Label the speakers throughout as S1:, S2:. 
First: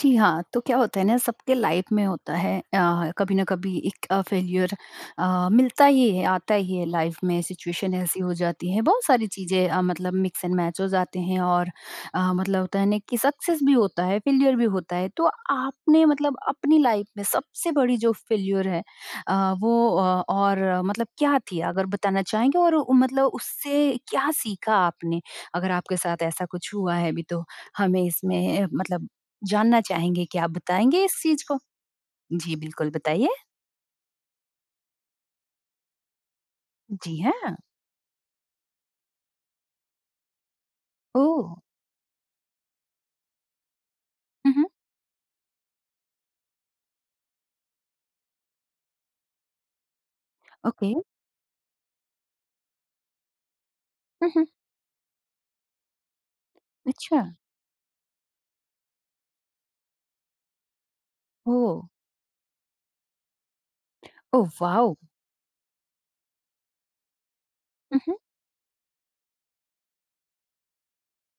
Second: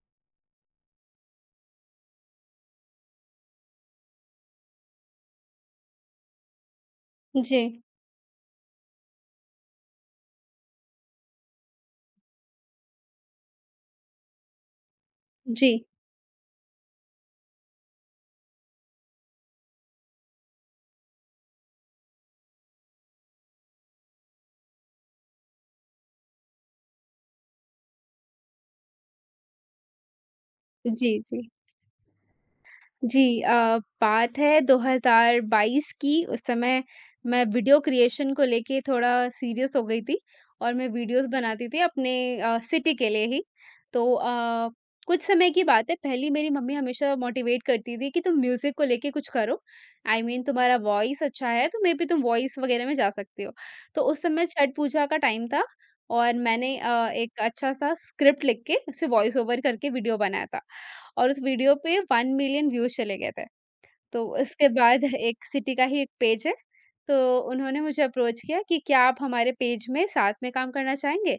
S1: जी हाँ। तो क्या होता है ना, सबके लाइफ में होता है कभी ना कभी एक फेल्यूर मिलता ही है, आता ही है। लाइफ में
S2: जी,
S1: सिचुएशन ऐसी हो जाती है। बहुत सारी चीज़ें मतलब मिक्स एंड मैच हो जाते हैं और मतलब होता है ना कि सक्सेस भी होता है, फेल्यूर भी होता है। तो
S2: जी,
S1: आपने मतलब अपनी लाइफ में सबसे बड़ी जो फेल्यूर है अ, वो और मतलब क्या थी? अगर बताना चाहेंगे, और मतलब उससे क्या सीखा आपने? अगर आपके साथ ऐसा कुछ हुआ है अभी, तो हमें इसमें मतलब जानना चाहेंगे, क्या आप बताएँगे
S2: जी,
S1: इस चीज़
S2: जी।
S1: को? जी, बिल्कुल
S2: जी
S1: बताइए।
S2: बात है 2022 की उस समय
S1: जी
S2: मैं
S1: हाँ।
S2: वीडियो क्रिएशन को लेके थोड़ा सीरियस हो गई थी और मैं वीडियोज़
S1: ओह!
S2: बनाती थी अपने सिटी के लिए ही। तो
S1: उहुँ।
S2: कुछ समय की बात है पहली मेरी मम्मी हमेशा मोटिवेट करती थी कि तुम म्यूज़िक को लेके कुछ करो। आई I मीन mean, तुम्हारा
S1: ओके।
S2: वॉइस अच्छा है तो मेबी तुम वॉइस वगैरह में जा सकती हो। तो उस
S1: उहुँ।
S2: समय छठ पूजा का टाइम था और मैंने
S1: अच्छा।
S2: एक अच्छा-सा स्क्रिप्ट लिख के उसे वॉइस ओवर करके वीडियो बनाया था। और उस वीडियो
S1: ओह!
S2: पे 1 मिलियन व्यूज़ चले गए थे। तो
S1: ओह
S2: उसके
S1: वाओ!
S2: बाद एक सिटी का ही एक पेज है, तो उन्होंने मुझे
S1: उहुँ।
S2: अप्रोच किया कि क्या आप हमारे पेज में साथ में काम करना चाहेंगे?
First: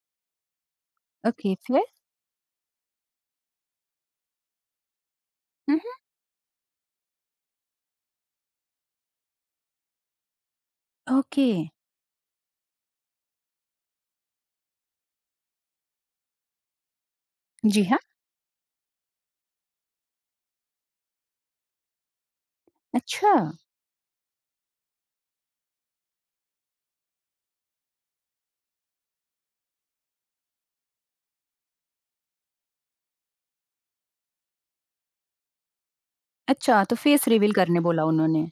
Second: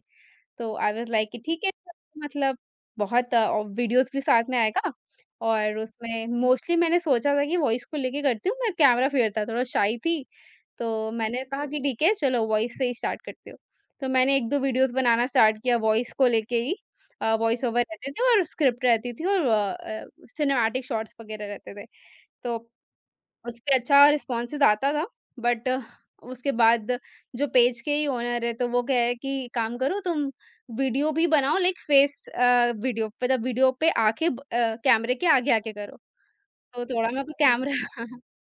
S2: तो आई वाज़ लाइक कि
S1: ओके,
S2: ठीक है
S1: फिर?
S2: मतलब बहुत वीडियोज़ भी साथ में आएगा और
S1: उहुँ।
S2: उसमें मोस्टली मैंने सोचा था कि वॉइस को लेके करती हूँ, मैं कैमरा फ़ियर था, थोड़ा शाई थी। तो मैंने
S1: ओके।
S2: कहा कि ठीक है चलो वॉइस से ही स्टार्ट करती हूँ। तो मैंने 1-2 वीडियोज़ बनाना स्टार्ट किया वॉइस को लेके ही। वॉइस ओवर
S1: जी हाँ।
S2: रहते थे और स्क्रिप्ट रहती थी और सिनेमैटिक शॉट्स वगैरह रहते थे। तो
S1: अच्छा।
S2: उसपे अच्छा रिस्पॉन्सेज़ आता था, बट उसके बाद जो पेज के ही ओनर है, तो वो कहे कि काम करो तुम वीडियो भी बनाओ लाइक फेस वीडियो मतलब वीडियो पे आके कैमरे के आगे आके करो। तो
S1: अच्छा, तो
S2: थोड़ा मेरे
S1: फेस
S2: को
S1: रिवील
S2: कैमरा
S1: करने बोला उन्होंने।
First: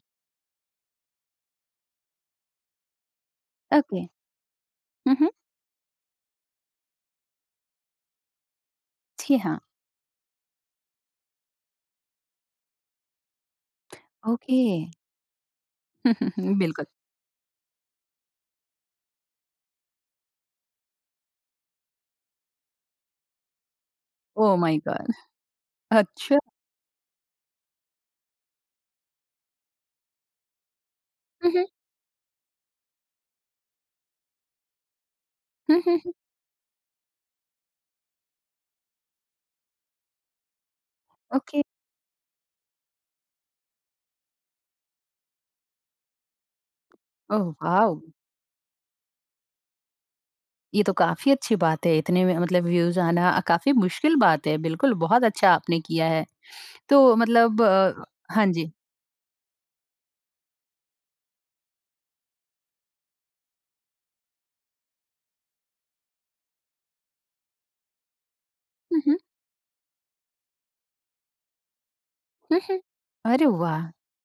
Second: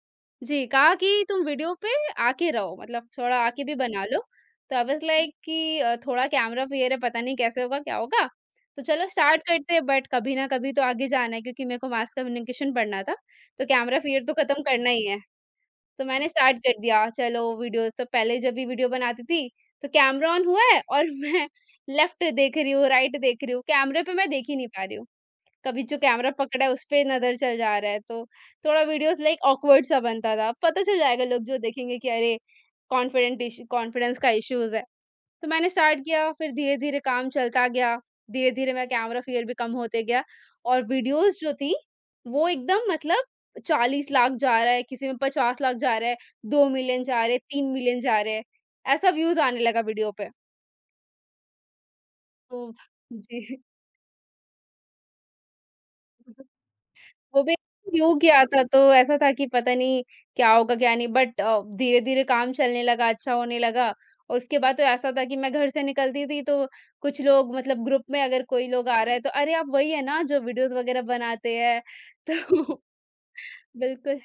S2: जी, कहा कि तुम वीडियो पे आके रहो, मतलब थोड़ा आके भी
S1: ओके।
S2: बना लो। तो आई वाज़
S1: उहुँ।
S2: लाइक कि थोड़ा कैमरा फियर है, पता नहीं कैसे होगा, क्या होगा? तो चलो
S1: जी
S2: स्टार्ट
S1: हाँ।
S2: करते हैं, बट कभी ना कभी तो आगे जाना है क्योंकि मेरे को मास कम्युनिकेशन पढ़ना था, तो कैमरा फियर तो खत्म
S1: ओके।
S2: करना ही है। तो मैंने स्टार्ट
S1: मम्हम,
S2: कर
S1: बिल्कुल।
S2: दिया, चलो वीडियो तो पहले जब भी वीडियो बनाती थी, तो कैमरा ऑन हुआ है और मैं लेफ्ट देख रही हूँ, राइट देख रही हूँ, कैमरे पे मैं देख ही
S1: ओह
S2: नहीं
S1: माय
S2: पा रही हूँ।
S1: गॉड!
S2: कभी जो कैमरा
S1: अच्छा।
S2: पकड़ा है उस पे नज़र चल जा रहा है, तो थोड़ा वीडियोज़ लाइक ऑकवर्ड सा बनता था। पता चल जाएगा लोग जो
S1: उहुँ।
S2: देखेंगे कि अरे! कॉन्फिडेंट इशू कॉन्फिडेंस का इश्यूज़ है। तो मैंने
S1: हुँ, हुँ,
S2: स्टार्ट
S1: हुँ।
S2: किया, फिर धीरे-धीरे काम चलता गया, धीरे-धीरे मेरा कैमरा फ़ियर भी कम होते गया और वीडियोज़ जो
S1: ओके।
S2: थी, वो एकदम मतलब 40 लाख जा रहा है, किसी में 50 लाख जा रहा है, 2 मिलियन जा रहे हैं,
S1: ओह
S2: 3
S1: वाओ!
S2: मिलियन जा रहे हैं, ऐसा व्यूज़ आने लगा वीडियो पे।
S1: ये तो काफ़ी अच्छी बात है, इतने में मतलब
S2: तो
S1: व्यूज़ आना
S2: जी।
S1: काफ़ी मुश्किल बात है। बिल्कुल, बहुत अच्छा आपने किया है। तो
S2: वो भी
S1: मतलब
S2: न्यू
S1: हाँ।
S2: किया
S1: हाँ
S2: था
S1: जी।
S2: तो ऐसा था कि पता नहीं क्या होगा क्या नहीं बट धीरे-धीरे काम चलने लगा, अच्छा होने लगा। और उसके बाद तो ऐसा था कि मैं घर से निकलती थी तो कुछ लोग मतलब ग्रुप में अगर कोई लोग आ
S1: हुँ,
S2: रहा
S1: हुँ।
S2: है तो अरे आप वही है ना जो वीडियोज़ वगैरह बनाते हैं?
S1: हुँ,
S2: तो
S1: हुँ। अरे वाह!
S2: बिल्कुल।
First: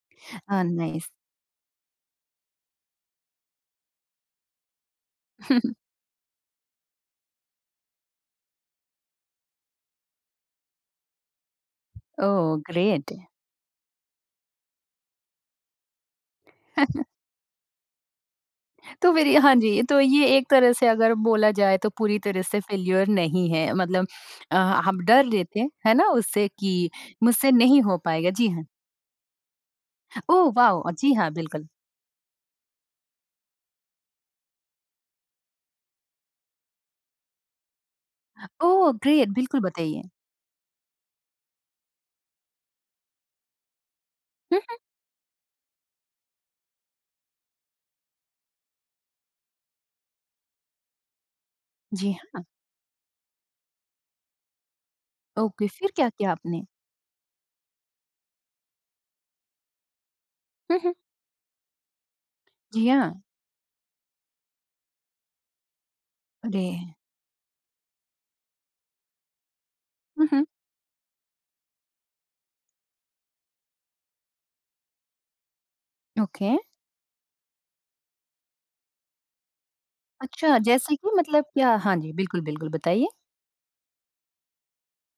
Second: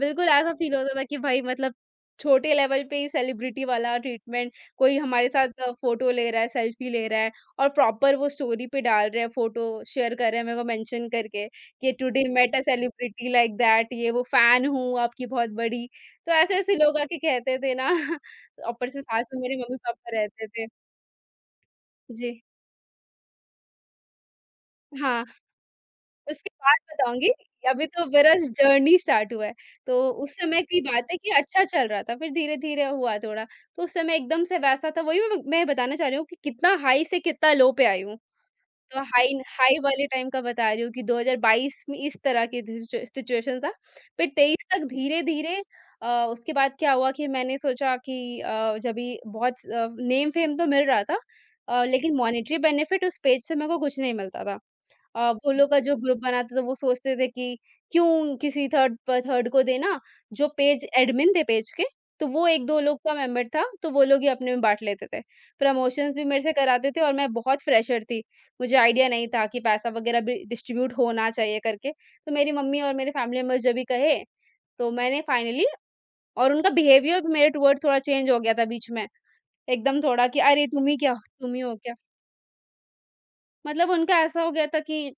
S2: बिल्कुल, ऐसा फ़ील होता था
S1: नाइस।
S2: कि भाई मतलब छोटे लेवल पे ही सेलिब्रिटी वाला ट्रीटमेंट, कोई हमारे साथ फ़ोटो ले रहा है, सेल्फी ले रहा है और प्रॉपर वो स्टोरी पे डाल रहे हैं, फ़ोटो शेयर कर रहे हैं मेरे को मेंशन करके कि today
S1: oh,
S2: met a
S1: great.
S2: Celebrity like that, ये वो फ़ैन हूँ आपकी बहुत बड़ी। तो ऐसे-ऐसे लोग आके कहते थे ना, ऊपर से
S1: तो
S2: साथ
S1: फिर ये,
S2: में
S1: हाँ
S2: मेरे
S1: जी, तो
S2: मम्मी-पापा
S1: ये
S2: रहते
S1: एक
S2: थे।
S1: तरह से अगर बोला जाए तो पूरी
S2: जी।
S1: तरह से फेल्योर नहीं है मतलब आप
S2: हाँ।
S1: डर रहे थे, है ना? उससे
S2: उसके बाद
S1: कि
S2: बताऊँगी,
S1: मुझसे नहीं
S2: अभी
S1: हो
S2: तो
S1: पाएगा।
S2: मेरा
S1: जी हाँ।
S2: जर्नी स्टार्ट हुआ है, तो उस
S1: ओह
S2: समय की
S1: वाओ!
S2: बात
S1: जी
S2: है कि
S1: हाँ,
S2: अच्छा
S1: बिल्कुल।
S2: चल रहा था, फिर धीरे-धीरे हुआ थोड़ा। तो उस समय एकदम से वैसा था वही मैं बताना चाह रही हूँ कि कितना हाई से कितना लो पे आई हूँ।
S1: ओह
S2: तो
S1: ग्रेट!
S2: हाई
S1: बिल्कुल
S2: हाई
S1: बताइए।
S2: वाले टाइम का बता रही हूँ कि 2022 में इस तरह की सिचुएशन था। फिर
S1: हुँ,
S2: 23
S1: हुँ।
S2: तक धीरे-धीरे उसके बाद क्या हुआ कि मैंने सोचा कि जभी बहुत नेम-फेम तो मिल रहा था
S1: जी
S2: लेकिन
S1: हाँ।
S2: मॉनेटरी बेनिफिट उस पेज से मेरे को कुछ नहीं मिलता था। वो
S1: ओके,
S2: लोग का
S1: फिर
S2: जो
S1: क्या
S2: ग्रुप
S1: किया
S2: बना था तो
S1: आपने?
S2: वो सोचते थे कि क्यों किसी थर्ड को देना, जो
S1: हुँ,
S2: पेज
S1: हुँ।
S2: एडमिन थे पेज के, तो वो 1-2
S1: जी
S2: लोग का
S1: हाँ।
S2: मेंबर था, तो वो लोग ही अपने में बाँट लेते थे। प्रमोशंस भी मेरे से
S1: अरे!
S2: कराते थे और मैं बहुत फ्रेशर थी, मुझे आइडिया नहीं था कि पैसा वगैरह
S1: हुँ,
S2: भी
S1: हुँ।
S2: डिस्ट्रीब्यूट होना चाहिए करके। तो मेरी मम्मी और मेरे फैमिली मेंबर्स जब भी कहे, तो मैंने फाइनली
S1: ओके।
S2: और उनका बिहेवियर भी मेरे टुवर्ड थोड़ा चेंज हो गया था बीच में, एकदम थोड़ा कि
S1: अच्छा,
S2: अरे तुम
S1: जैसे
S2: ही
S1: कि
S2: क्या?
S1: मतलब
S2: तुम ही
S1: क्या,
S2: हो क्या?
S1: हाँ जी, बिल्कुल, बिल्कुल बताइए।
S2: मतलब उनका ऐसा हो गया था कि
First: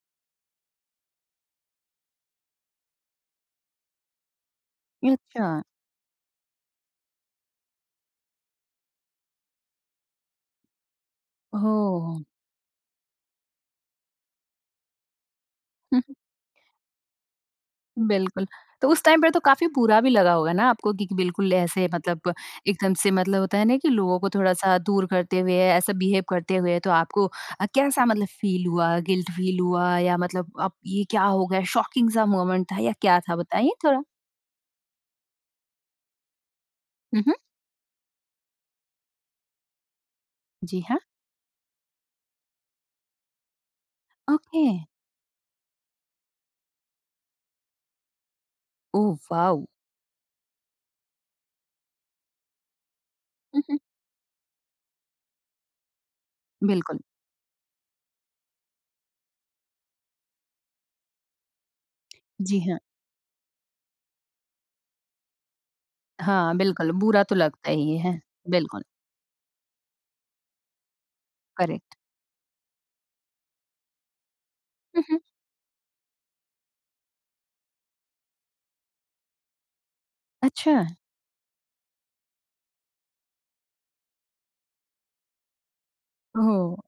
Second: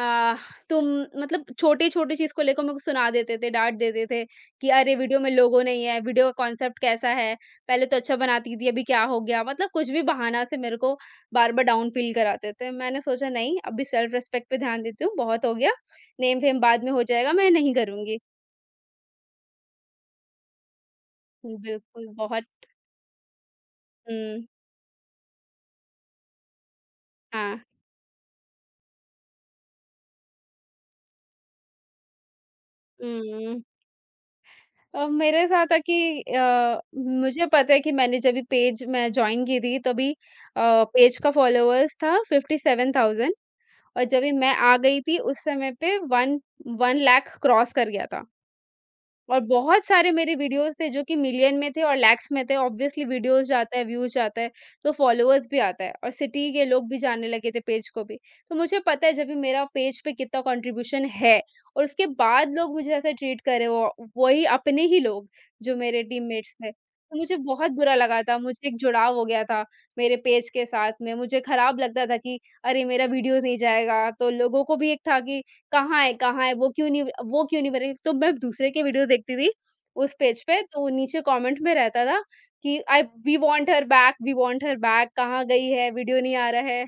S2: आह, तुम मतलब छोटी-छोटी चीज़ को लेकर मेरे को सुना देते थे, डाँट देते थे कि अरे वीडियो में
S1: अच्छा।
S2: लोगो नहीं है, वीडियो का कॉन्सेप्ट कैसा है, पहले तो अच्छा बनाती थी, अभी क्या हो गया? मतलब कुछ भी बहाना से मेरे को बार-बार डाउन फ़ील
S1: ओह!
S2: कराते थे। मैंने सोचा नहीं अभी सेल्फ रिस्पेक्ट पे ध्यान देती हूँ, बहुत हो गया, नेम-फेम बाद में हो जाएगा, मैं नहीं करूँगी।
S1: बिल्कुल। तो उस टाइम पे तो काफ़ी बुरा भी लगा होगा ना आपको कि बिल्कुल ऐसे
S2: बिल्कुल,
S1: मतलब
S2: बहुत
S1: एकदम से, मतलब होता है ना कि लोगों को
S2: हुँ,
S1: थोड़ा-सा दूर करते हुए, ऐसा बिहेव करते हुए, तो आपको
S2: हाँ।
S1: कैसा मतलब फ़ील हुआ? गिल्ट फ़ील हुआ या मतलब अब ये क्या हो गया? शॉकिंग सा मोमेंट था या क्या था,
S2: हुँ।
S1: बताइए थोड़ा?
S2: मेरे साथ है कि
S1: हुँ, हुँ।
S2: मुझे पता है कि मैंने जब भी पेज मैं जॉइन की थी तभी
S1: जी हाँ।
S2: पेज का फॉलोअर्स था 57,000 और जब भी मैं
S1: ओके।
S2: आ गई थी उस समय पे वन वन लाख क्रॉस कर गया था
S1: ओह
S2: और
S1: वाओ!
S2: बहुत सारे मेरे वीडियोज़ थे जो कि मिलियन में थे और लैक्स में थे। ऑब्वियसली वीडियोज़
S1: हुँ,
S2: जाता
S1: हुँ।
S2: है, व्यूज़ जाता है, तो फ़ॉलोअर्स भी आता है और सिटी के लोग भी
S1: बिल्कुल।
S2: जानने लगे थे पेज को भी। तो मुझे पता है जब भी मेरा पेज पे कितना कंट्रीब्यूशन है और उसके बाद
S1: जी
S2: लोग
S1: हाँ।
S2: मुझे ऐसे ट्रीट कर रहे हो, वही अपने ही लोग जो मेरे टीममेट्स
S1: हाँ,
S2: थे।
S1: बिल्कुल
S2: तो
S1: बुरा
S2: मुझे
S1: तो
S2: बहुत
S1: लगता
S2: बुरा
S1: ही है।
S2: लगा था, मुझे एक
S1: बिल्कुल,
S2: जुड़ाव हो गया था मेरे पेज के साथ में। मुझे खराब
S1: करेक्ट।
S2: लगता था कि अरे! मेरा वीडियोज़ नहीं जाएगा, तो लोगों को भी एक
S1: हुँ,
S2: था
S1: हुँ।
S2: कि कहाँ है कहाँ है? वो क्यों नहीं बनी? तो मैं दूसरे के वीडियो देखती थी उस पेज पे,
S1: अच्छा।
S2: तो नीचे कमेंट में रहता था कि I we want her back we want her back कहाँ गई है? वीडियो नहीं आ रहा
S1: ओह!
S2: है।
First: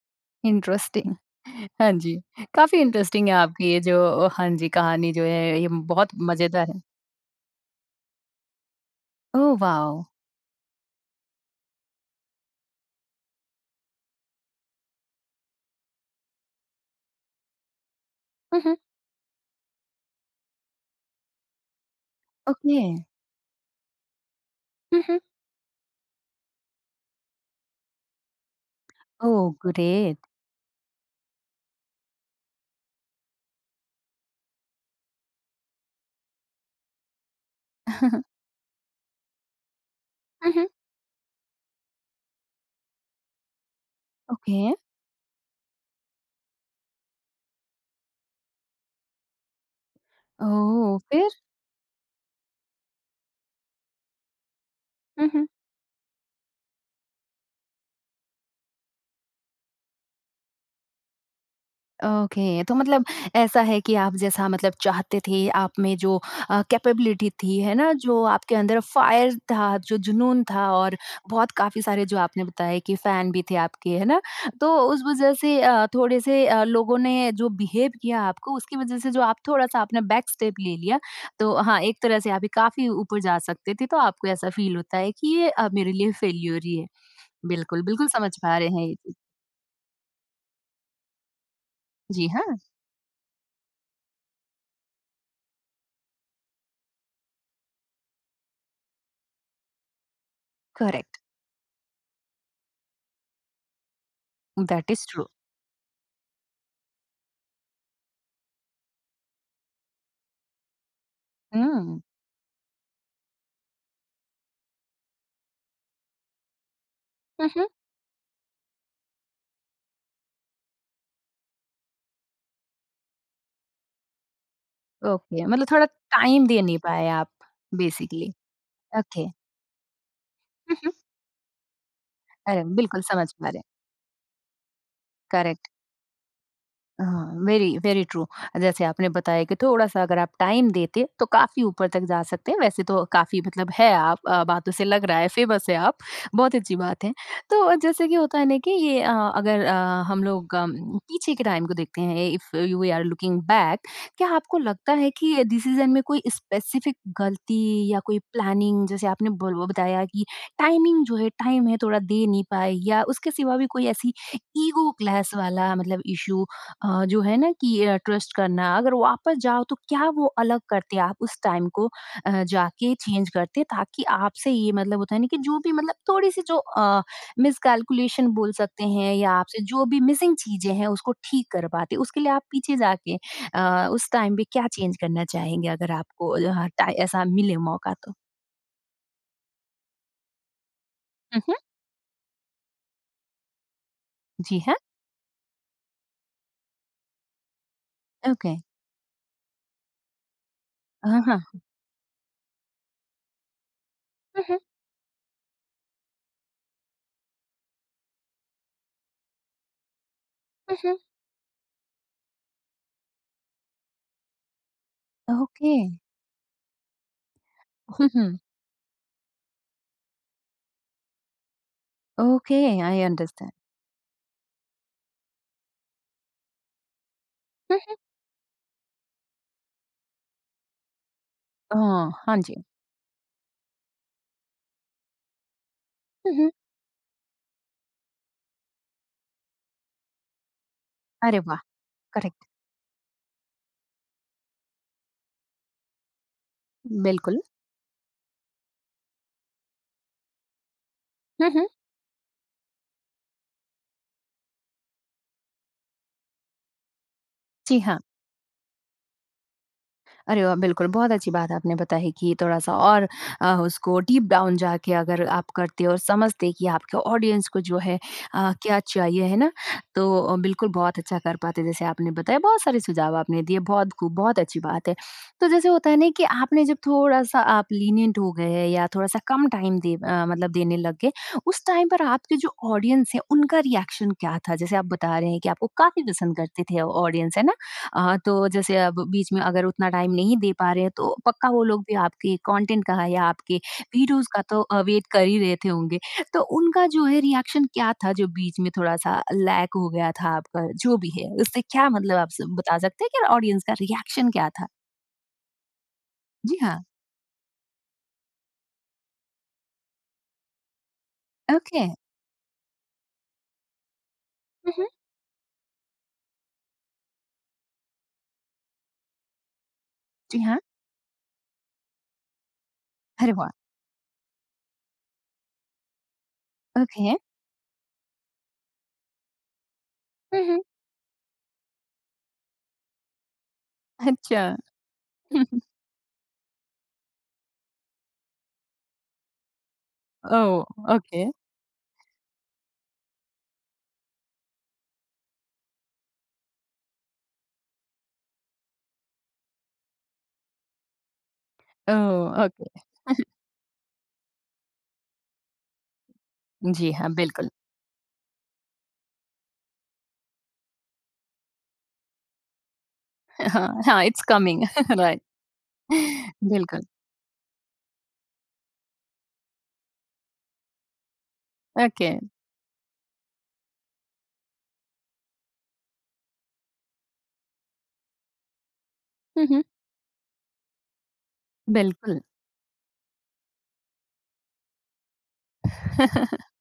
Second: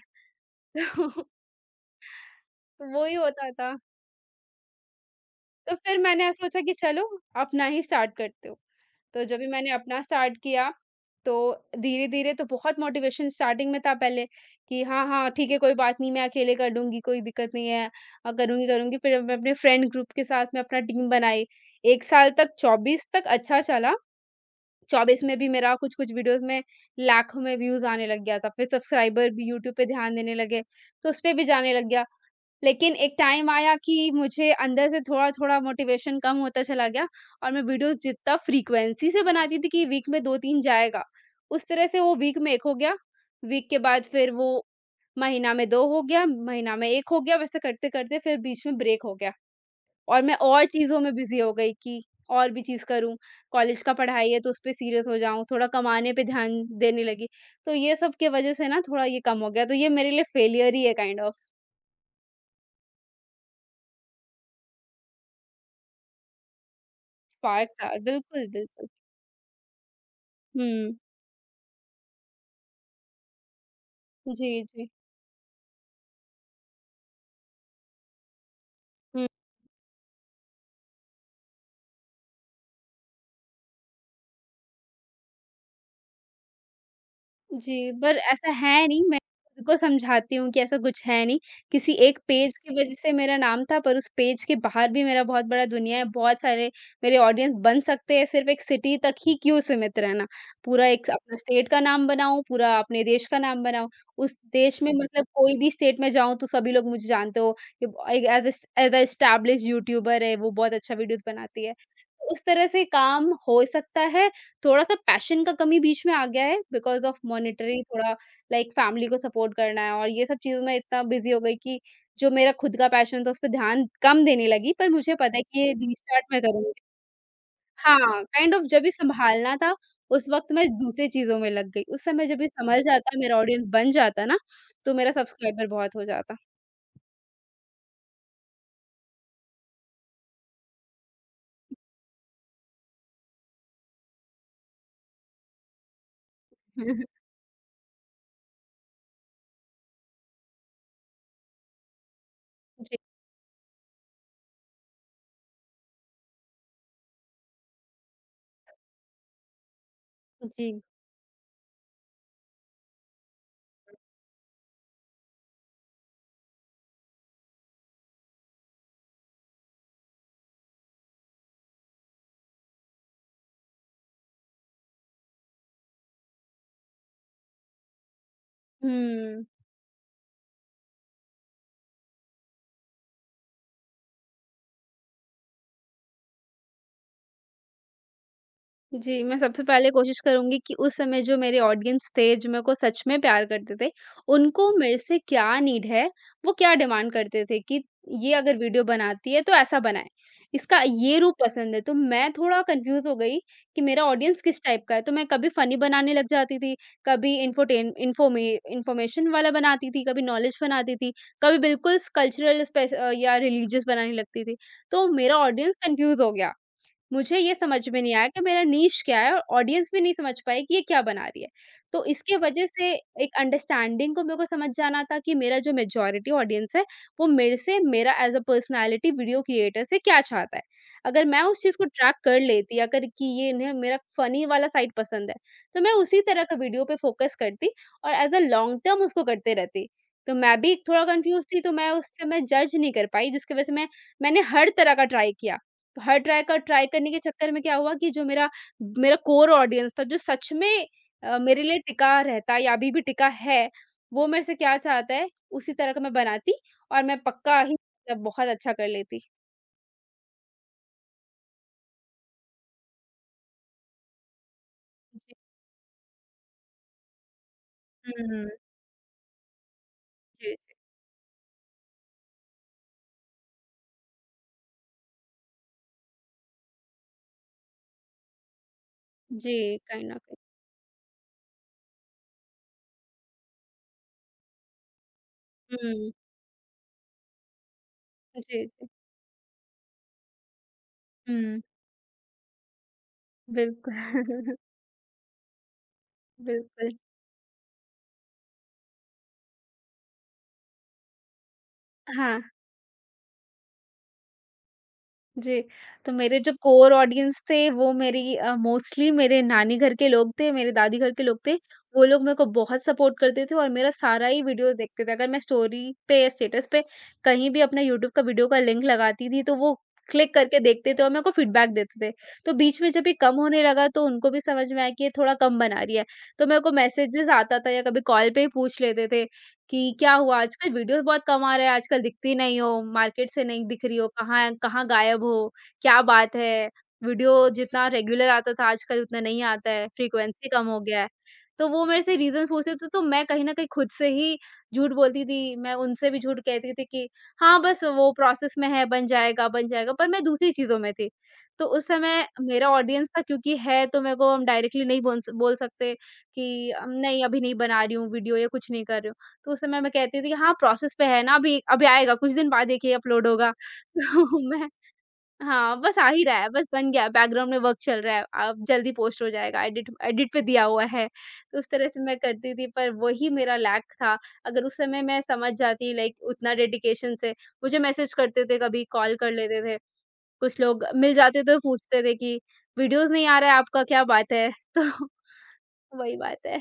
S1: इंटरेस्टिंग। हाँ जी, काफ़ी
S2: तो वो ही
S1: इंटरेस्टिंग है
S2: होता था।
S1: आपकी ये जो, हाँ जी, कहानी जो है ये
S2: तो फिर
S1: बहुत
S2: मैंने सोचा
S1: मज़ेदार
S2: कि
S1: है।
S2: चलो अपना ही स्टार्ट करते हैं। तो जब भी
S1: ओह
S2: मैंने
S1: वाओ!
S2: अपना स्टार्ट किया, तो धीरे-धीरे तो बहुत मोटिवेशन स्टार्टिंग में था पहले कि हाँ, हाँ, ठीक है कोई बात नहीं मैं अकेले कर लूँगी, कोई दिक्कत नहीं है
S1: हुँ,
S2: करूँगी,
S1: हुँ।
S2: करूँगी। फिर अब मैं अपने फ्रेंड ग्रुप के साथ मैं अपना टीम बनाई। 1 साल तक
S1: ओके।
S2: 24 तक अच्छा चला।
S1: हुँ,
S2: 24
S1: हुँ।
S2: में भी मेरा कुछ-कुछ वीडियोज़ में लाखों में व्यूज़ आने लग गया था। फिर सब्सक्राइबर
S1: ओह
S2: भी यूट्यूब पे ध्यान
S1: ग्रेट!
S2: देने लगे, तो उसपे भी जाने लग गया। लेकिन एक टाइम आया कि मुझे अंदर से थोड़ा-थोड़ा मोटिवेशन कम होता चला गया और मैं वीडियोज़
S1: हुँ, हुँ।
S2: जितना फ्रीक्वेंसी से बनाती थी कि वीक में 2-3 जाएगा, उस तरह से वो वीक में 1 हो गया, वीक के बाद फिर वो
S1: ओके,
S2: महीना में 2 हो गया, महीना में 1 हो गया, वैसे करते-करते फिर बीच में ब्रेक हो गया और मैं और
S1: ओह
S2: चीज़ों में
S1: फिर?
S2: बिज़ी हो गई कि और भी चीज़ करूँ, कॉलेज का पढ़ाई है तो उस पे सीरियस हो
S1: हुँ,
S2: जाऊँ,
S1: हुँ।
S2: थोड़ा कमाने पे ध्यान देने लगी। तो ये सब के वजह से ना थोड़ा ये कम हो गया, तो ये मेरे लिए फेलियर ही है काइंड ऑफ,
S1: ओके, तो मतलब ऐसा है कि आप जैसा मतलब चाहते थे, आप में जो कैपेबिलिटी थी,
S2: स्पार्क
S1: है
S2: था
S1: ना? जो
S2: बिल्कुल,
S1: आपके अंदर
S2: बिल्कुल।
S1: फायर था, जो जुनून था,
S2: हुँ।
S1: और बहुत काफ़ी सारे, जो आपने बताया कि फ़ैन भी थे आपके, है ना?
S2: जी,
S1: तो
S2: जी।
S1: उस वज़ह से थोड़े-से लोगों ने जो बिहेव किया आपको, उसकी वज़ह से जो
S2: हुँ,
S1: आप थोड़ा-सा आपने बैक स्टेप ले लिया। तो हाँ, एक तरह से आप काफ़ी ऊपर जा सकते थे, तो आपको ऐसा फ़ील होता है कि ये मेरे लिए फेल्योर ही है। बिल्कुल,
S2: जी,
S1: बिल्कुल
S2: पर
S1: समझ
S2: ऐसा
S1: पा रहे
S2: है
S1: हैं ये
S2: नहीं,
S1: चीज़।
S2: मैं खुद को समझाती हूँ कि ऐसा कुछ है नहीं। किसी एक
S1: जी हाँ।
S2: पेज की वजह से मेरा नाम था, पर उस पेज के बाहर भी मेरा बहुत बड़ा दुनिया है, बहुत सारे मेरे ऑडियंस बन सकते हैं, सिर्फ़ एक सिटी तक ही क्यों सीमित रहना? पूरा एक
S1: करेक्ट,
S2: अपना स्टेट का नाम बनाऊँ, पूरा अपने देश का नाम बनाऊँ, उस देश में
S1: दैट इज़
S2: मतलब
S1: ट्रू।
S2: कोई भी स्टेट में जाऊँ, तो सभी लोग मुझे जानते हो कि ब एक as as as a established YouTuber है, वो बहुत अच्छा वीडियोज़ बनाती है।
S1: हुँ।
S2: तो उस तरह से काम हो सकता है। थोड़ा-सा पैशन का कमी बीच में आ गया है because of
S1: um, um.
S2: Monetary थोड़ा लाइक फ़ैमिली को सपोर्ट करना है और ये सब चीज़ों में इतना बिज़ी हो गई कि जो मेरा खुद का पैशन था, उस पे ध्यान कम देने लगी, पर मुझे पता है
S1: ओके,
S2: कि
S1: मतलब
S2: ये
S1: थोड़ा
S2: रीस्टार्ट मैं
S1: टाइम दे
S2: करूँगी।
S1: नहीं पाए आप
S2: हाँ,
S1: बेसिकली।
S2: काइंड ऑफ जब भी
S1: ओके।
S2: सँभालना था, उस वक़्त मैं
S1: हुँ, हुँ।
S2: दूसरी चीज़ों में लग गई। उस समय जब ये
S1: अरे,
S2: सँभल
S1: बिल्कुल
S2: जाता,
S1: समझ
S2: मेरा
S1: पा रहे हैं,
S2: ऑडियंस बन जाता ना, तो मेरा सब्सक्राइबर
S1: करेक्ट।
S2: बहुत हो जाता।
S1: हाँ, वेरी वेरी ट्रू। जैसे आपने बताया कि थोड़ा-सा अगर आप टाइम देते तो काफ़ी ऊपर तक जा सकते हैं। वैसे तो काफ़ी मतलब है, आप बातों से लग रहा है फेमस है आप, बहुत अच्छी बात है। तो जैसे कि होता है ना कि ये अ, अगर अ, हम लोग पीछे के टाइम को देखते हैं, इफ यू
S2: जी।
S1: आर लुकिंग बैक, क्या आपको लगता है कि डिसीज़न में कोई स्पेसिफिक गलती या कोई प्लानिंग, जैसे आपने बोल बताया कि
S2: जी।
S1: टाइमिंग जो है, टाइम है थोड़ा दे नहीं पाए, या उसके सिवा भी कोई ऐसी ईगो क्लैश वाला मतलब इश्यू, जो है ना कि ट्रस्ट करना, अगर वापस जाओ तो क्या वो अलग करते आप उस टाइम को जाके चेंज करते ताकि आपसे ये मतलब होता है ना कि जो भी मतलब थोड़ी सी जो मिसकैलकुलेशन बोल सकते हैं या
S2: हुँ।
S1: आपसे जो भी मिसिंग चीजें हैं उसको ठीक कर पाते, उसके लिए आप पीछे जाके उस टाइम पे क्या चेंज करना चाहेंगे अगर आपको, हाँ, ऐसा मिले मौका तो?
S2: जी, मैं सबसे पहले कोशिश करूँगी कि उस समय जो
S1: मम्म।
S2: मेरे ऑडियंस थे, जो मेरे को सच में प्यार करते थे,
S1: जी
S2: उनको
S1: हाँ।
S2: मेरे से क्या नीड है, वो क्या डिमांड करते थे कि ये
S1: ओके।
S2: अगर वीडियो बनाती है तो ऐसा बनाए, इसका ये
S1: हाँ
S2: रूप
S1: हाँ।
S2: पसंद है। तो मैं थोड़ा कन्फ्यूज़ हो गई कि मेरा ऑडियंस
S1: मम्म।
S2: किस टाइप का है, तो मैं कभी फ़नी बनाने लग जाती थी, कभी इन्फोटेन इन्फोमे इन्फॉर्मेशन वाला बनाती थी, कभी नॉलेज बनाती
S1: मम्म।
S2: थी, कभी बिल्कुल स कल्चरल स्पेस या रिलीजियस बनाने लगती थी। तो मेरा
S1: ओके।
S2: ऑडियंस कन्फ्यूज़ हो गया। मुझे ये समझ में नहीं आया
S1: हम्म।
S2: कि मेरा नीश क्या है और ऑडियंस भी नहीं समझ पाई कि ये क्या बना रही है। तो इसके
S1: ओके।
S2: वजह से
S1: आई
S2: एक
S1: अंडरस्टैंड।
S2: अंडरस्टैंडिंग को मेरे को समझ जाना था कि मेरा जो मेजॉरिटी ऑडियंस है, वो मेरे से मेरा as a personality video creator से क्या चाहता है। अगर मैं उस चीज़ को
S1: हाँ
S2: ट्रैक
S1: हाँ।
S2: कर लेती अगर कि ये इन्हें मेरा फ़नी वाला साइड पसंद है, तो मैं उसी तरह
S1: जी।
S2: का वीडियो पे फ़ोकस करती और एज़ अ लॉन्ग टर्म उसको करते रहती। तो मैं भी थोड़ा
S1: अरे
S2: कन्फ्यूज़ थी,
S1: वाह!
S2: तो मैं उस समय
S1: करेक्ट।
S2: जज नहीं कर पाई जिसकी वजह से मैंने हर तरह का ट्राई किया। हर ट्राय का ट्राय करने के
S1: बिल्कुल।
S2: चक्कर में क्या हुआ कि जो मेरा मेरा कोर ऑडियंस था, जो सच में
S1: हुँ,
S2: मेरे
S1: हुँ।
S2: लिए टिका रहता है या अभी भी टिका है, वो मेरे से क्या चाहता है, उसी तरह का मैं बनाती और मैं पक्का ही
S1: जी हाँ।
S2: मतलब बहुत अच्छा कर लेती।
S1: अरे वाह! बिल्कुल, बहुत अच्छी बात आपने बताई कि थोड़ा-सा और उसको डीप डाउन जाके अगर
S2: जी।
S1: आप करते और समझते कि आपके ऑडियंस को जो है
S2: हुँ,
S1: क्या चाहिए, है ना? तो
S2: जी,
S1: बिल्कुल
S2: जी।
S1: बहुत अच्छा कर पाते, जैसे आपने बताया, बहुत सारे सुझाव आपने दिए, बहुत खूब, बहुत अच्छी बात है। तो जैसे होता है ना कि आपने जब थोड़ा-सा आप लीनिएंट हो गए या थोड़ा-सा कम
S2: जी,
S1: टाइम दे
S2: कहीं न कहीं।
S1: मतलब देने लग गए, उस टाइम पर आपके जो ऑडियंस है, उनका रिएक्शन क्या था? जैसे आप बता रहे हैं कि आपको काफ़ी
S2: हुँ,
S1: पसंद करते थे ऑडियंस, है ना? तो
S2: जी,
S1: जैसे
S2: जी।
S1: अब बीच में अगर उतना टाइम नहीं दे पा रहे हैं तो पक्का
S2: हुँ,
S1: वो लोग भी आपके कंटेंट का या आपके
S2: बिल्कुल,
S1: वीडियोस का तो वेट कर ही रहे थे होंगे। तो उनका
S2: बिल्कुल।
S1: जो है रिएक्शन क्या था, जो बीच में थोड़ा-सा लैग हो गया था आपका जो भी है, उससे क्या मतलब आप
S2: हाँ।
S1: स बता सकते हैं कि ऑडियंस का रिएक्शन क्या था?
S2: जी, तो मेरे जो
S1: जी हाँ।
S2: कोर ऑडियंस थे वो मेरी मोस्टली मेरे नानी घर के लोग थे, मेरे दादी घर के लोग थे।
S1: ओके।
S2: वो लोग मेरे को बहुत सपोर्ट करते थे और मेरा सारा ही वीडियो
S1: हुँ, हुँ।
S2: देखते थे। अगर मैं स्टोरी पे या स्टेटस पे कहीं भी अपना यूट्यूब का वीडियो का लिंक लगाती थी तो वो क्लिक
S1: जी
S2: करके
S1: हाँ।
S2: देखते थे और मेरे को फीडबैक देते थे। तो बीच में जब ये
S1: अरे
S2: कम
S1: वाह!
S2: होने लगा तो उनको भी समझ में आया कि ये थोड़ा कम बना रही है। तो मेरे को
S1: ओके।
S2: मैसेजेस आता था या कभी कॉल पे ही पूछ लेते थे कि क्या हुआ?
S1: हुँ, हुँ।
S2: आजकल वीडियोज़ बहुत कम आ रहे हैं, आजकल दिखती नहीं हो, मार्केट से नहीं दिख रही हो, कहाँ
S1: अच्छा।
S2: कहाँ गायब हो, क्या बात है? वीडियो जितना रेगुलर आता था आजकल उतना नहीं आता है, फ्रीक्वेंसी
S1: ओह!
S2: कम हो गया है।
S1: ओके।
S2: तो वो मेरे से रीज़न पूछते थे तो मैं कहीं न कहीं खुद से ही झूठ बोलती थी, मैं उनसे भी झूठ कहती थी कि हाँ, बस वो प्रोसेस में है, बन जाएगा, पर मैं दूसरी चीज़ों में थी। तो उस समय
S1: ओह!
S2: मेरा
S1: ओके।
S2: ऑडियंस था क्योंकि है तो मेरे को हम डायरेक्टली नहीं बोल सकते कि
S1: जी हाँ,
S2: नहीं अभी
S1: बिल्कुल।
S2: नहीं बना रही हूँ वीडियो या कुछ नहीं कर रही हूँ। तो उस समय मैं कहती थी कि हाँ, प्रोसेस पे है ना अभी, अभी आएगा कुछ दिन बाद देखिए अपलोड होगा।
S1: हाँ, हाँ, इट्स
S2: तो
S1: कमिंग
S2: मैं
S1: राइट।
S2: हाँ, बस आ ही रहा है, बस
S1: बिल्कुल।
S2: बन गया बैकग्राउंड में वर्क चल रहा है, अब जल्दी पोस्ट हो जाएगा, एडिट एडिट पे दिया हुआ है। तो उस तरह से
S1: ओके।
S2: मैं करती थी पर वही मेरा लैक था। अगर उस समय मैं समझ जाती लाइक उतना डेडिकेशन से मुझे मैसेज करते थे, कभी कॉल कर
S1: हुँ,
S2: लेते
S1: हुँ।
S2: थे, कुछ लोग मिल जाते तो पूछते थे
S1: बिल्कुल।
S2: कि वीडियोज़ नहीं आ रहा है आपका क्या बात है? तो वही बात है।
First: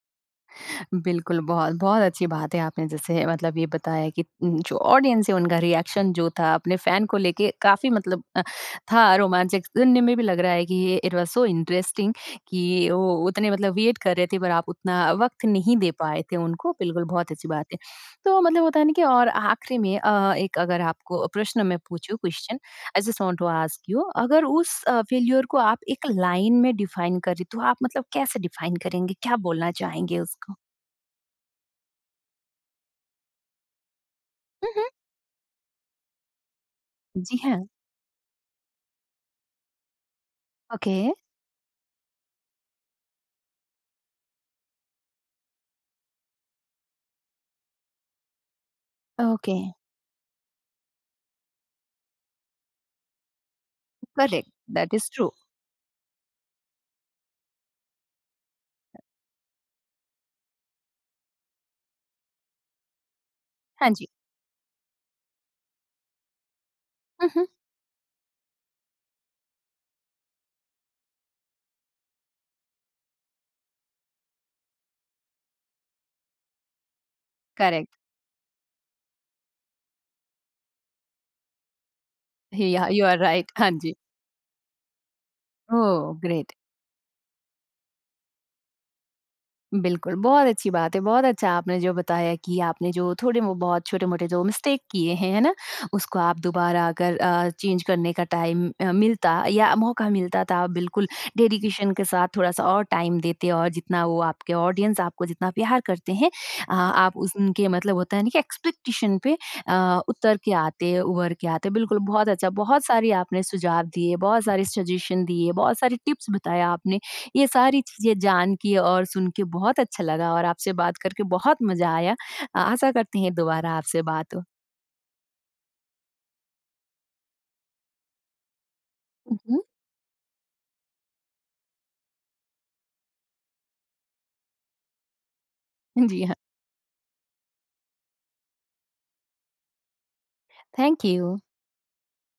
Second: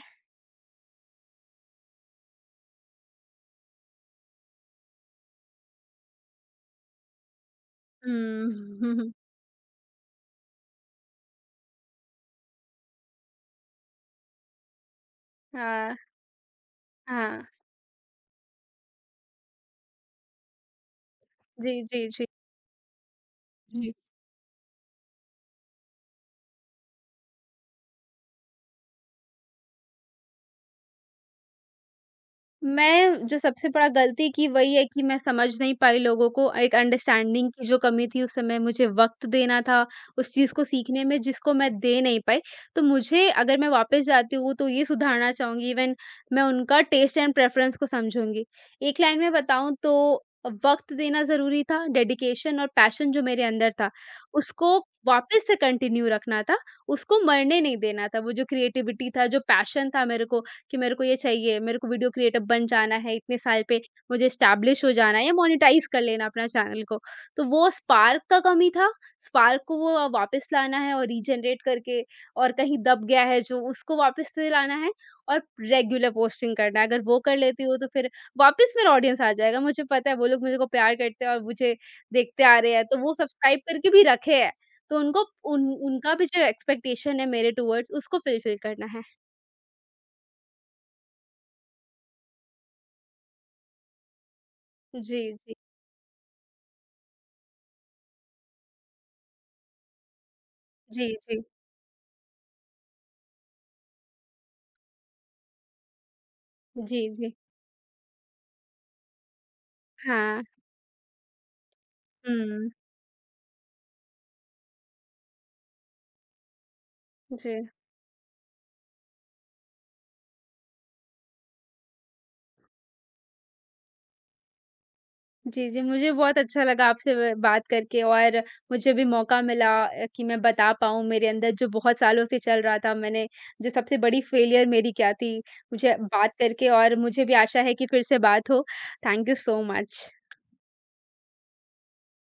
S1: बिल्कुल, बहुत, बहुत अच्छी बात है, आपने जैसे मतलब ये बताया कि जो ऑडियंस है उनका रिएक्शन जो था अपने फ़ैन को लेके, काफ़ी मतलब
S2: हुँ।
S1: था रोमांचक, सुनने में भी लग रहा है कि ये, इट वाज़ सो इंटरेस्टिंग कि वो उतने मतलब वेट कर रहे थे पर आप उतना वक़्त नहीं दे
S2: हाँ,
S1: पाए थे उनको, बिल्कुल बहुत
S2: हाँ।
S1: अच्छी बात है। तो मतलब होता है ना कि, और आखिरी में एक अगर आपको प्रश्न मैं
S2: जी, जी,
S1: पूछूँ
S2: जी।
S1: Question, I just want to ask you, अगर उस फेल्योर को आप एक लाइन में डिफाइन करें तो आप मतलब कैसे डिफाइन करेंगे? क्या बोलना चाहेंगे उसको?
S2: मैं जो सबसे बड़ा गलती की वही है
S1: मम्म।
S2: कि मैं समझ नहीं पाई लोगों को, एक
S1: जी
S2: अंडरस्टैंडिंग
S1: हाँ।
S2: की जो कमी थी उस समय मुझे वक़्त देना था, उस चीज़ को
S1: ओके।
S2: सीखने में जिसको मैं दे नहीं पाई। तो मुझे अगर मैं वापस जाती हूँ तो ये सुधारना चाहूँगी इवन मैं उनका टेस्ट एंड प्रेफ़रेंस को समझूँगी। एक लाइन में
S1: ओके।
S2: बताऊँ तो वक़्त देना ज़रूरी था, डेडिकेशन और पैशन जो मेरे अंदर था,
S1: करेक्ट।
S2: उसको
S1: दैट इज ट्रू।
S2: वापस से कंटिन्यू रखना था, उसको मरने नहीं देना था। वो जो क्रिएटिविटी था, जो पैशन था मेरे को कि मेरे को ये चाहिए, मेरे को वीडियो क्रिएटर बन जाना है, इतने साल पे
S1: हाँ जी।
S2: मुझे एस्टेब्लिश हो जाना है या मोनेटाइज़ कर लेना अपना चैनल को। तो
S1: मम्म।
S2: वो स्पार्क का कमी था, स्पार्क को वो वापस लाना है और रीजनरेट करके और कहीं दब गया है जो उसको वापस से लाना है और रेगुलर पोस्टिंग करना है। अगर वो कर लेती हूँ तो
S1: करेक्ट।
S2: फिर वापस मेरा ऑडियंस आ जाएगा। मुझे पता है वो लोग मुझे को प्यार करते हैं और मुझे देखते आ रहे हैं,
S1: या
S2: तो
S1: यू
S2: वो
S1: आर राइट।
S2: सब्सक्राइब
S1: हाँ
S2: करके
S1: जी।
S2: भी रखे हैं। तो उनको उन उनका
S1: ओह
S2: भी जो
S1: ग्रेट।
S2: एक्सपेक्टेशन है मेरे टुवर्ड्स उसको फुलफिल करना है।
S1: बिल्कुल, बहुत अच्छी बात है, बहुत अच्छा आपने जो बताया कि आपने जो थोड़े वो बहुत छोटे-मोटे जो मिस्टेक किए
S2: जी,
S1: हैं, है
S2: जी।
S1: ना? उसको आप दोबारा अगर चेंज करने का टाइम मिलता या मौका मिलता तो आप बिल्कुल
S2: जी, जी।
S1: डेडिकेशन के साथ थोड़ा-सा और टाइम देते, और जितना वो, आपके ऑडियंस आपको जितना प्यार करते हैं,
S2: जी,
S1: आप
S2: जी।
S1: उस उनके मतलब होता है ना कि एक्सपेक्टेशन पे उतर
S2: हाँ।
S1: के आते, उभर के आते। बिल्कुल, बहुत अच्छा,
S2: हुँ।
S1: बहुत सारी आपने सुझाव दिए, बहुत सारे सजेशन दिए, बहुत सारे टिप्स बताया आपने, ये
S2: जी।
S1: सारी चीज़ें जान के और सुन के बहुत अच्छा लगा और आपसे बात करके बहुत मज़ा आया। आशा करते हैं दोबारा आपसे बात हो।
S2: जी, जी, मुझे बहुत अच्छा लगा आपसे ब बात करके और मुझे भी
S1: हुँ,
S2: मौका
S1: हुँ।
S2: मिला कि मैं बता पाऊँ मेरे अंदर जो बहुत सालों से चल रहा था, मैंने जो सबसे बड़ी फ़ेलियर मेरी क्या थी, मुझे
S1: जी
S2: बात
S1: हाँ,
S2: करके और मुझे भी आशा है कि फिर से बात हो। Thank you so much.
S1: Thank you.